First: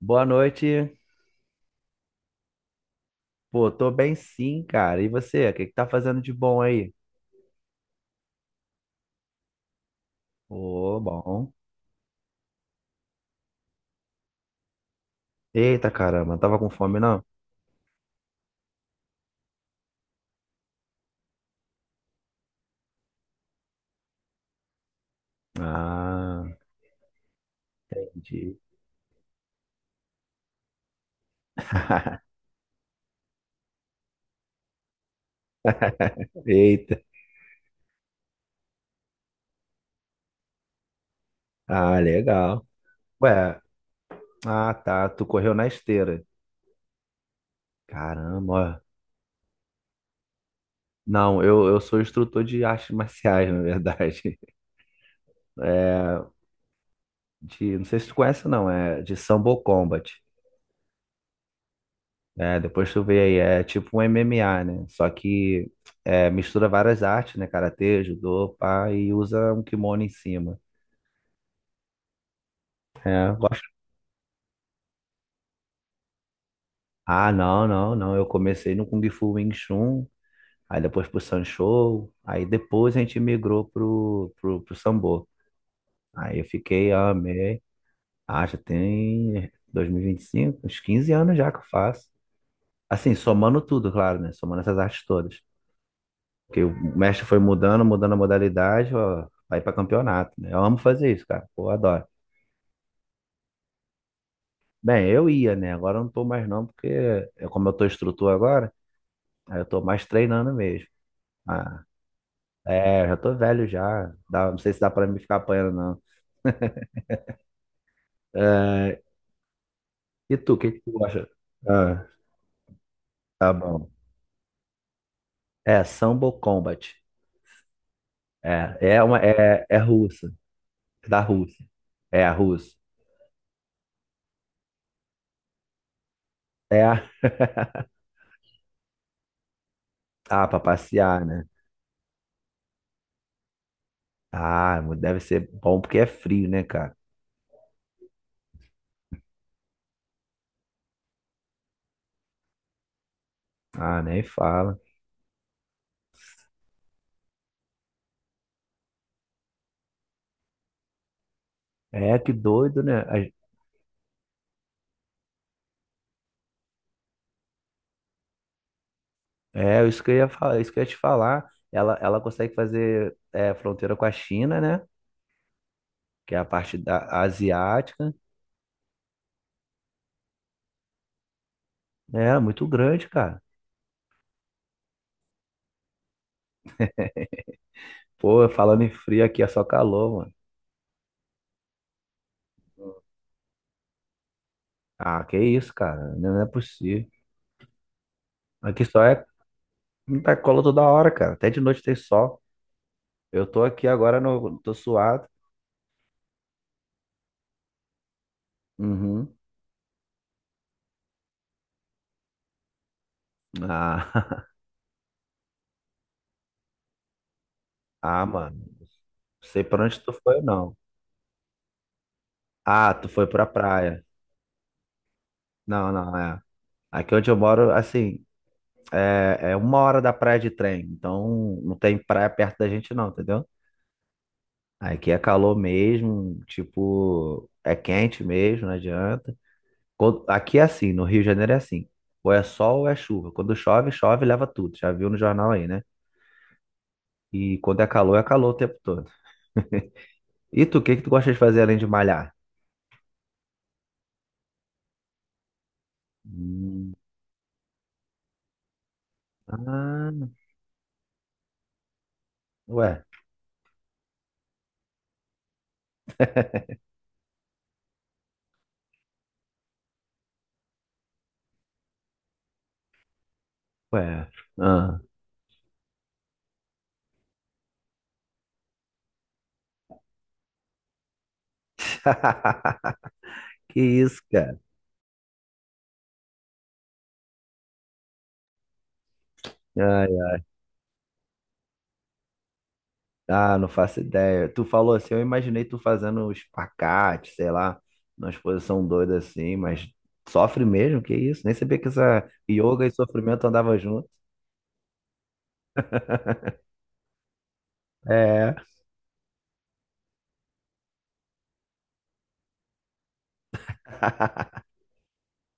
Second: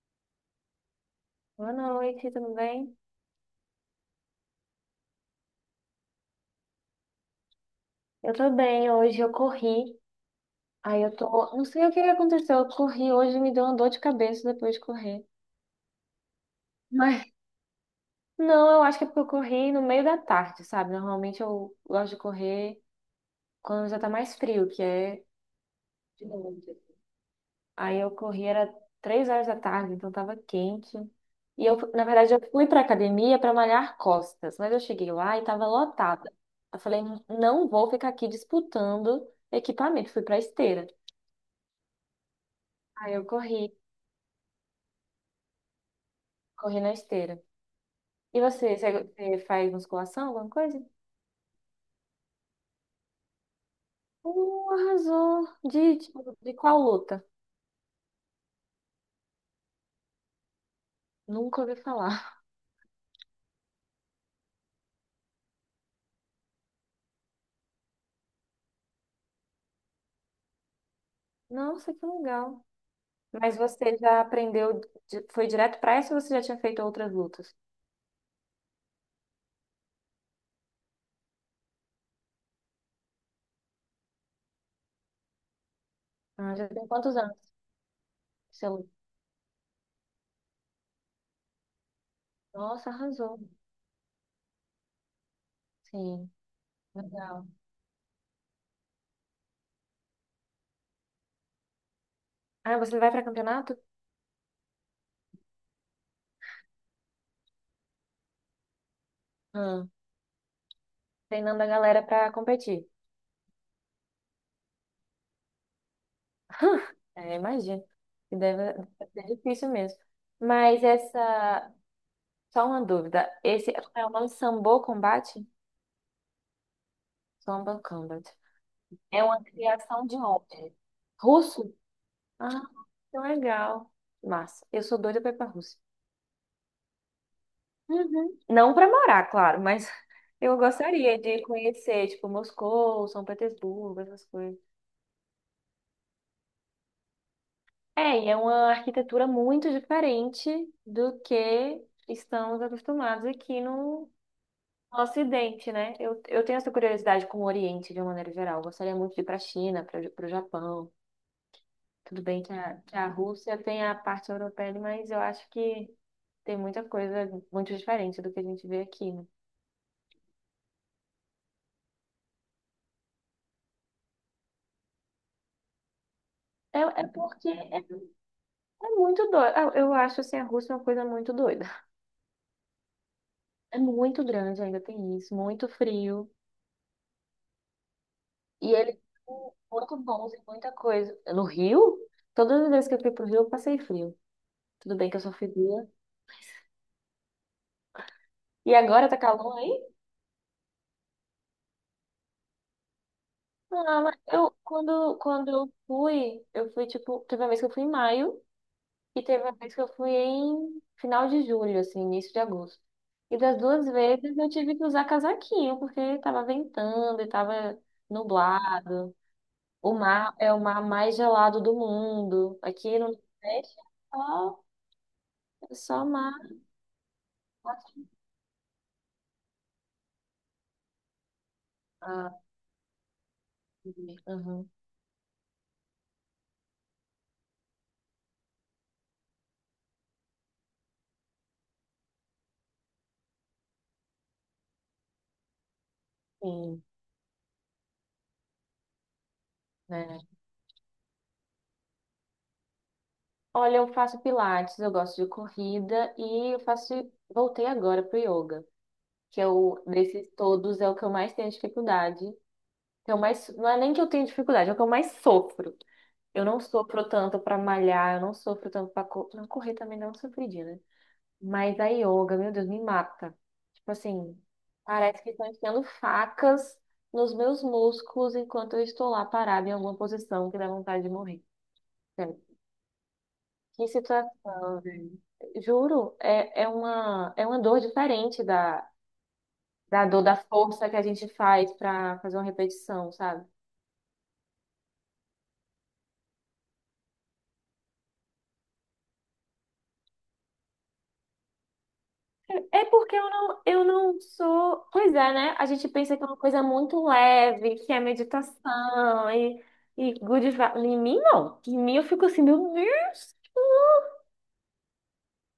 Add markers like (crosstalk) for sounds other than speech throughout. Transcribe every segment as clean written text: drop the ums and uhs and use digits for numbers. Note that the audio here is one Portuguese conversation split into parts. Boa noite. Boa noite, tudo bem? Pô, tô bem sim, cara. E você? O que que tá fazendo de bom aí? Eu tô bem, hoje eu corri. Ô, Aí eu bom. tô. Não sei o que que aconteceu. Eu corri hoje e me deu uma dor de cabeça depois de correr. Eita, caramba, tava com fome, não? Mas não, eu acho que é porque eu corri no meio da tarde, sabe? Normalmente eu gosto de correr quando já tá mais frio, que é de Ah, noite. Aí eu corri, entendi. era três horas da tarde, então tava quente. E eu, na verdade, eu (laughs) fui pra academia pra malhar costas, mas eu cheguei lá e tava lotada. Eu Eita. falei, não vou ficar aqui disputando equipamento. Fui pra esteira. Ah, legal. Ah, eu Ué, corri, ah, tá. Tu correu na esteira. corri na esteira. E Caramba, você, ó. você você faz musculação, alguma coisa? Não, eu sou instrutor de artes marciais, na verdade. (laughs) Arrasou. De, É, tipo, de qual luta? de, não sei se tu conhece, não. É de Sambo Combat. Nunca ouvi falar. É, depois tu vê aí, é tipo um MMA, né? Só que é, mistura várias artes, né? Karatê, judô, pá, e usa um kimono em cima. Nossa, que legal. É, eu Mas gosto. você já foi direto pra essa ou você já tinha feito outras Ah, lutas? Não. Eu comecei no Kung Fu Wing Chun, aí depois pro Sanshou, aí depois a gente migrou pro Sambo. Aí eu Ah, já tem fiquei, quantos anos amei. Ah, que já você luta? tem 2025, uns 15 anos já que eu faço. Nossa, Assim, arrasou. somando tudo, claro, né? Somando essas artes todas. Sim, Porque o mestre foi legal. mudando, mudando a modalidade, ó, vai para campeonato, né? Eu amo fazer isso, cara. Pô, eu adoro. Ah, você vai pra campeonato? Bem, eu ia, né? Agora eu não tô mais não, porque eu, como eu tô instrutor agora, aí eu tô Ah, mais treinando mesmo. treinando a Ah, galera pra competir. é, já tô velho já. Dá, não sei se dá para me ficar apanhando, não. (laughs) É, imagino que deve, É, deve ser difícil mesmo. e tu, o que que Mas tu acha? essa, Ah, Só uma dúvida. tá Esse, bom. como é o nome? Sambo Combat? É, Sambo Combat. Sambo Combat. É, É uma é criação de russa, onde? é da Rússia. Russo? É a Ah, russa. que legal. Massa. Eu sou doida pra ir pra Rússia. É a... (laughs) Uhum. Não pra morar, claro, mas (laughs) Ah, eu pra gostaria passear, de né? conhecer, tipo, Moscou, São Petersburgo, essas coisas. Ah, deve ser bom porque é frio, né, cara? É, e é uma arquitetura muito diferente do que estamos acostumados aqui Ah, no, nem fala. o Ocidente, né? Eu tenho essa curiosidade com o Oriente de uma maneira geral. Eu gostaria muito de ir para a China, para o Japão. É, Tudo que bem que a, doido, que né? a Rússia tem a parte europeia, mas eu acho que tem muita coisa muito diferente do que a gente vê aqui, né? É, isso que eu ia falar, isso que eu ia te falar. Ela consegue fazer é, fronteira com a China, né? Que é a parte É, da é porque é, asiática. é muito doido. Eu acho assim, a Rússia é uma coisa muito doida. É, muito grande, cara. É muito grande, ainda tem isso, muito frio. Pô, E falando em eles frio aqui é são só muito calor, bons mano. em muita coisa. No Rio, todas as vezes que eu fui pro Rio, eu passei frio. Tudo bem que eu Ah, sou que isso, fria. cara? Não é possível. E Aqui só agora tá é calor aí? muita cola toda hora, cara. Até de noite tem sol. Eu tô aqui Ah, mas agora, eu, no, tô quando, suado. quando eu fui, tipo, teve uma vez que eu fui em maio e Uhum. teve uma vez que eu fui em final de julho, assim, início de agosto. E das duas vezes Ah, eu (laughs) tive que usar casaquinho, porque tava ventando e tava ah, mano. nublado. Não sei pra O onde tu mar foi, é o não. mar mais gelado do mundo. Ah, Aqui tu no foi pra Nordeste praia. É Não, só não, mar. é. Aqui onde eu moro, assim, é uma hora da praia de trem. Então, não tem praia Ah, perto da gente, não, entendeu? entendi. Uhum, Aqui é calor mesmo, tipo, é quente mesmo, não adianta. Aqui é assim, no Rio de Janeiro é assim. Ou é sol ou é chuva. Quando chove, chove, e leva tudo. Já viu no jornal aí, né? sim, E quando é calor o tempo todo. né? E tu, o que que tu gosta de fazer além de malhar? Olha, eu faço pilates, eu gosto de corrida e eu Hum, faço, voltei agora pro yoga. Que eu, desses ah, todos, é o que eu mais tenho dificuldade. ué, Que eu mais, não é nem que eu tenho dificuldade, é o que eu mais sofro. Eu não sofro tanto pra malhar, eu não sofro tanto pra correr também, não sofri, né? Mas a yoga, meu Deus, me mata. Tipo ué. assim, Ah. parece que estão enfiando facas nos meus músculos enquanto eu estou lá parada em alguma posição que dá vontade de morrer. Sério. (laughs) Que Que isso, cara? situação, velho. Juro, é uma dor diferente da Ai, dor, da força que a gente faz pra fazer uma repetição, sabe? ah, não faço ideia. Tu falou assim, eu imaginei tu fazendo um espacate, sei lá, numa exposição doida assim, mas sofre mesmo, que isso? Nem sabia que essa É yoga e porque sofrimento andavam eu junto. não sou. Pois é, né? A gente pensa que é uma coisa muito leve, que é É. meditação e good vibes. Em mim, não. Em mim, eu fico assim, meu Deus. (laughs)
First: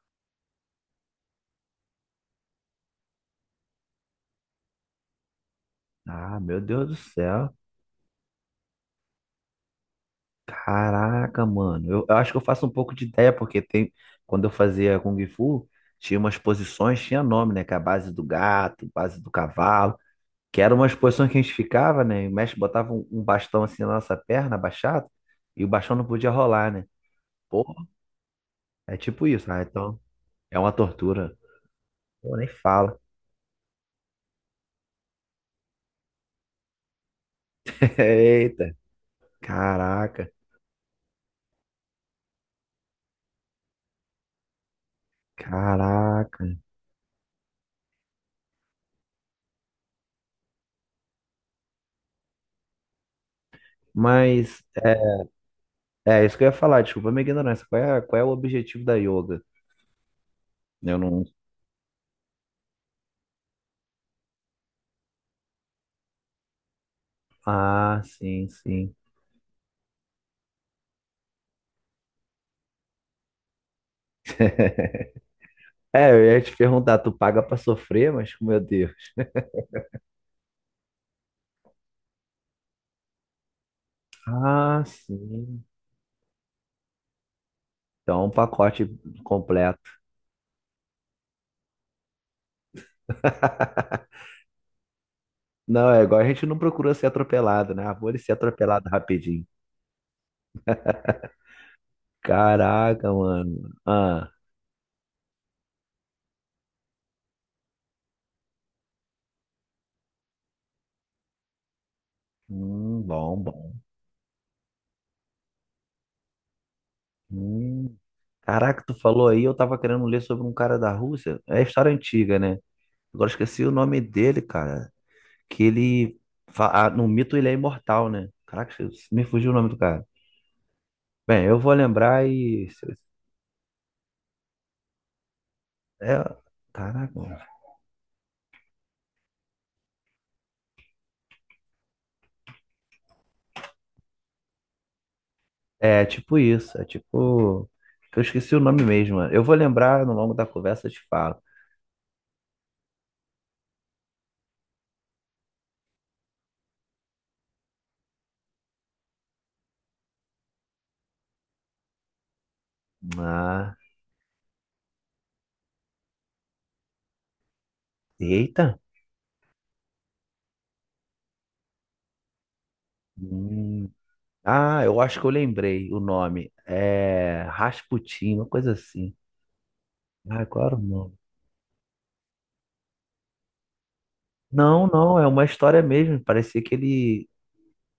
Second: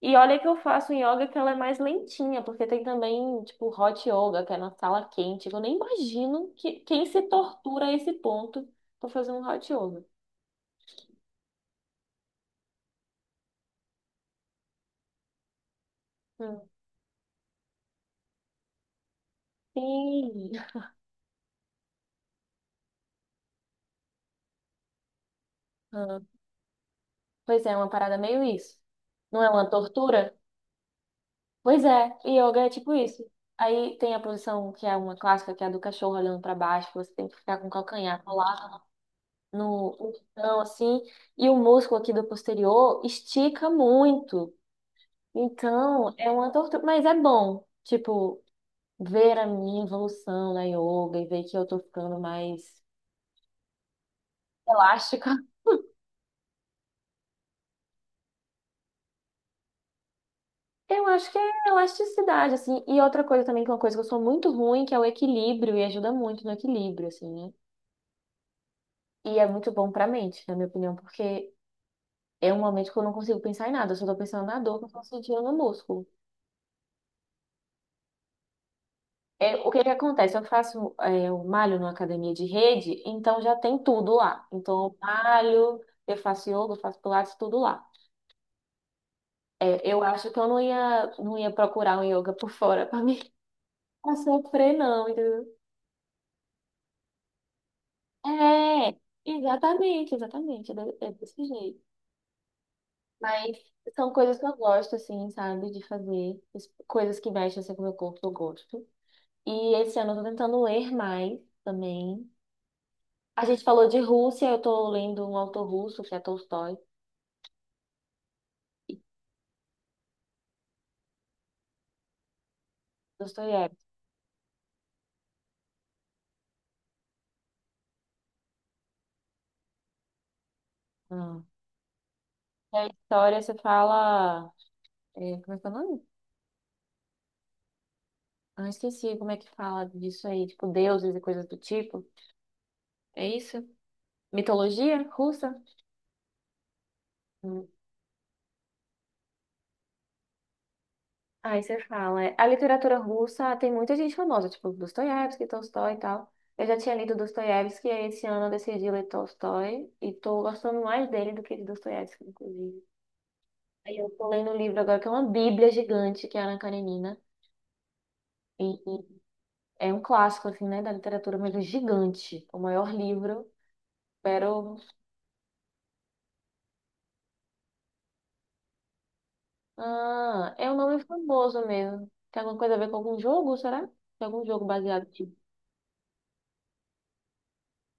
E olha que eu faço um yoga que ela é mais lentinha, porque tem também, tipo, hot yoga, que é na sala quente. Eu nem Ah, imagino meu que, Deus do quem se céu. tortura a esse ponto pra fazer um hot yoga. Caraca, mano. Eu, acho que eu faço um pouco de ideia, porque tem, quando eu fazia Kung Fu, tinha umas Hum. posições, tinha nome, né? Que é a base do gato, base do cavalo. Sim. Que eram umas posições que a gente ficava, né? E o mestre botava um bastão assim na nossa perna, abaixado, e o bastão não Hum. podia rolar, né? Pois é, Porra, é uma parada meio isso. é tipo Não é isso. Ah, uma então tortura? é uma tortura. Pois é, Pô, e nem yoga é tipo fala. isso. Aí tem a posição que é uma clássica, que é a do cachorro olhando pra baixo, que você tem que ficar com o (laughs) calcanhar Eita, colado no caraca, chão, assim, e o músculo aqui do posterior estica muito. Então, é caraca. uma tortura, mas é bom, tipo, ver a minha evolução na yoga e ver que eu tô ficando mais Mas é elástica. (laughs) Isso que eu ia falar, desculpa a minha ignorância. Qual é o objetivo da yoga? Eu Eu não. acho que é elasticidade, assim. E outra coisa também, que é uma coisa que eu sou muito ruim, que é o equilíbrio, e ajuda muito no equilíbrio, assim, né? Ah, sim, sim. E é muito bom pra mente, na minha opinião, porque é um momento que eu não consigo pensar em nada, eu só tô pensando na dor que eu tô (laughs) sentindo no músculo. É, eu ia te perguntar, tu paga pra sofrer, mas meu Deus. É, o que que acontece? Eu faço, é, eu malho numa academia de rede, então já tem tudo lá. Ah, Então eu sim. malho, eu faço yoga, eu faço pilates, tudo lá. Então, um pacote completo. É, eu acho que eu não ia procurar um yoga por fora pra mim (laughs) pra sofrer, não, entendeu? Não, é igual a gente não procura ser atropelado, né? Ah, vou ele ser atropelado É, rapidinho. exatamente, exatamente, é desse jeito. Caraca, Mas mano. são Ah, coisas que eu gosto, assim, sabe, de fazer. Coisas que mexem assim, com o meu corpo, eu gosto. E esse ano eu tô tentando ler mais também. Bom, A gente bom. falou de Rússia, eu tô lendo um autor russo, que é Tolstói. Hum. Caraca, tu falou aí, eu tava querendo ler sobre um cara da Rússia. É história antiga, né? Agora esqueci o Dostoiévski. nome dele, cara. Que ele fa- ah, no mito ele é imortal, né? Caraca, me fugiu o nome do cara. Ah. Bem, eu vou lembrar e. E a história, você fala, é, como é que é o nome? É... Caraca, mano. Ah, esqueci como é que fala disso aí. Tipo, deuses e coisas do tipo. É isso? Mitologia russa? É tipo isso. É tipo. Eu esqueci o nome mesmo, mano. Eu vou lembrar no longo da conversa, eu te falo. Aí você fala, é, a literatura russa tem muita gente famosa, tipo Dostoiévski, Tolstói e tal. Eu já tinha lido Dostoiévski e aí esse ano eu decidi ler Tolstói e tô gostando mais dele do que de Dostoiévski, inclusive. Ah, Aí eu tô lendo um livro agora que é uma bíblia gigante, que é Ana Karenina. E, eita. e é um clássico, assim, né, da literatura, mas é gigante. O maior livro, Hum. pero... Ah, eu acho que eu lembrei o nome. É Rasputin, uma coisa assim. Ah, Ah, qual é era um o nome nome? famoso mesmo. Tem alguma coisa a ver com algum jogo, será? Tem algum jogo Não, baseado não, é nisso? uma história mesmo. Parecia que ele.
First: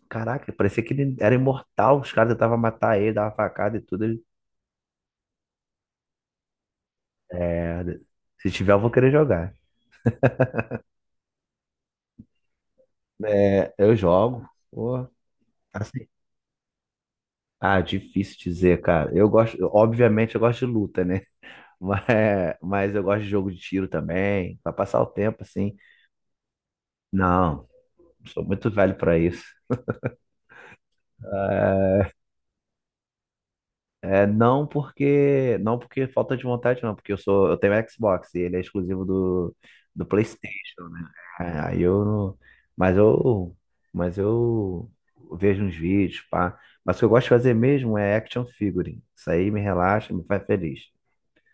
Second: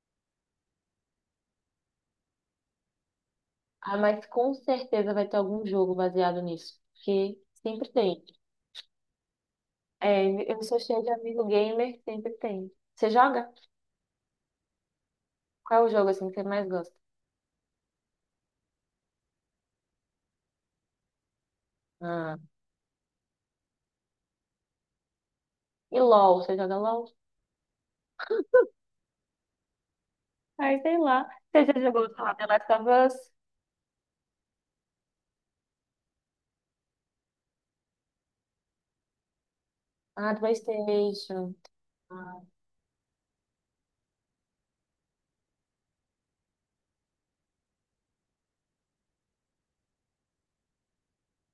Caraca, parecia que ele era imortal. Os caras tentavam matar ele, dava facada e Ah, tudo. Ele... mas com certeza vai ter algum jogo baseado nisso, porque É, sempre tem. se tiver, eu vou querer jogar. É, eu sou cheia de amigo gamer, sempre tem. Você joga? É, eu jogo. Pô, Qual é o assim. jogo assim que você mais gosta? Ah, difícil dizer, cara. Eu gosto, obviamente, eu gosto de luta, né? (laughs) Ah, Mas eu gosto de jogo de tiro também, pra passar o tempo, assim. e LOL, você joga LOL? Não, sou muito velho para isso. Ah, sei lá. Você já jogou, sei lá, The Last of Us? Não porque falta de vontade, não, porque eu tenho Xbox e ele é exclusivo do, do Ah, PlayStation, né? PlayStation. É, aí eu não, Ah, mas eu mas eu vejo uns vídeos, pá. Mas o que eu gosto de fazer mesmo é action figure. Isso aí me relaxa, me faz feliz.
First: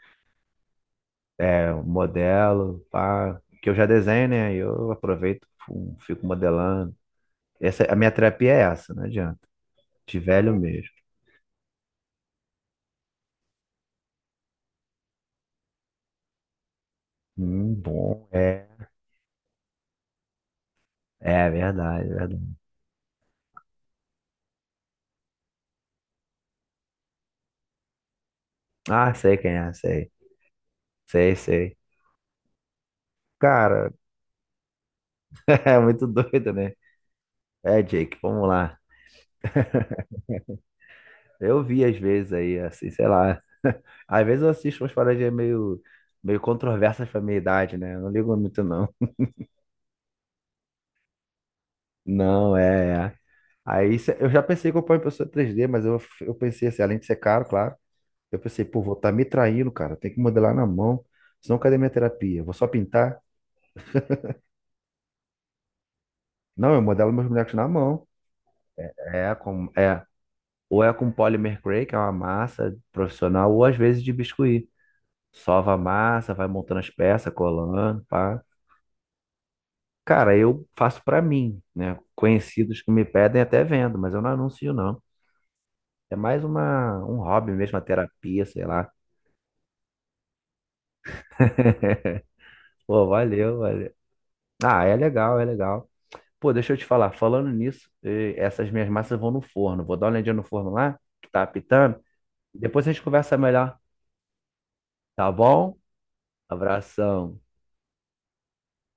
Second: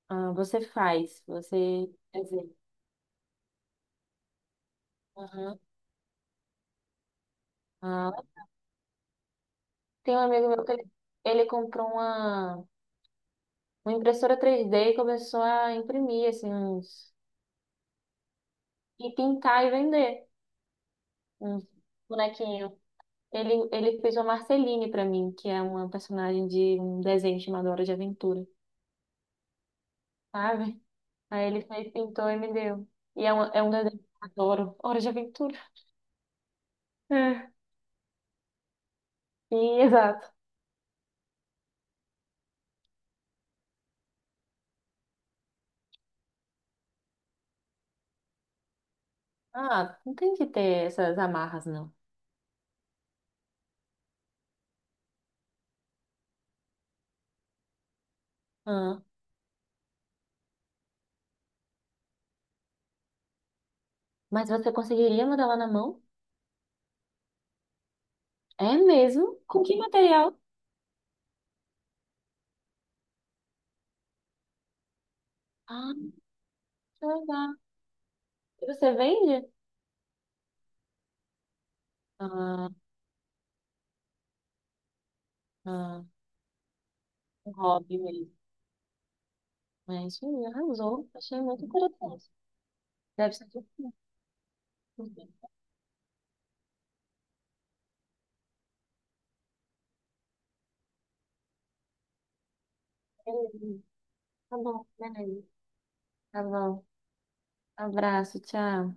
ah, você faz, É um você... Quer dizer, modelo, pá, que eu já desenho, né? Aí eu aproveito, aham. Fico modelando. Essa, a minha Ah, terapia é essa, não adianta. tem De um amigo velho meu que ele, mesmo. ele comprou uma impressora 3D e começou a imprimir, assim, uns... Bom. É. E pintar e vender. É Um verdade, é verdade. bonequinho. Ele fez uma Marceline pra mim, que é uma personagem de um desenho chamado Hora de Aventura, Ah, sei quem é, sei. sabe? Sei, Aí ele sei. fez, pintou e me deu. E é um Cara, desenho que eu adoro. Hora de (laughs) Aventura. é muito doido, né? É. É, Jake, vamos lá. E, exato. (laughs) Eu vi às vezes aí, assim, sei lá. (laughs) Às vezes eu assisto umas paradinhas meio, meio controversas pra minha idade, né? Eu não ligo muito, não. Ah, não tem que ter essas amarras, não. Não, é, é. Eu já pensei que eu ponho impressora 3D, mas eu, pensei assim, além de ser caro, claro, eu pensei, pô, vou Ah, estar me traindo, cara. Tem que modelar na mão. Senão cadê minha terapia? Vou só pintar? mas você conseguiria modelar na mão? Não, eu modelo meus bonecos na mão. É mesmo? Com que É. material? Ou é com polymer cray, que é uma massa profissional, ou às vezes de biscuit. Sova a Ah, massa, vai montando as que peças, legal. colando, pá. E você vende? Cara, eu faço pra mim, né? Ah, Conhecidos que me pedem até vendo, mas eu não anuncio não. ah, É mais uma, um hobby um mesmo, uma hobby mesmo. terapia, sei lá. É isso aí, arrasou. Achei muito (laughs) interessante. Pô, Deve ser valeu, valeu. difícil, Ah, é né? legal, é legal. Pô, deixa eu te falar, falando nisso, eh, essas minhas massas vão no forno. Vou dar uma olhadinha no forno lá, que tá apitando. Depois a gente conversa melhor, Beleza. Tá bom, tá beleza. bom? Tá bom. Abração. Abraço, tchau.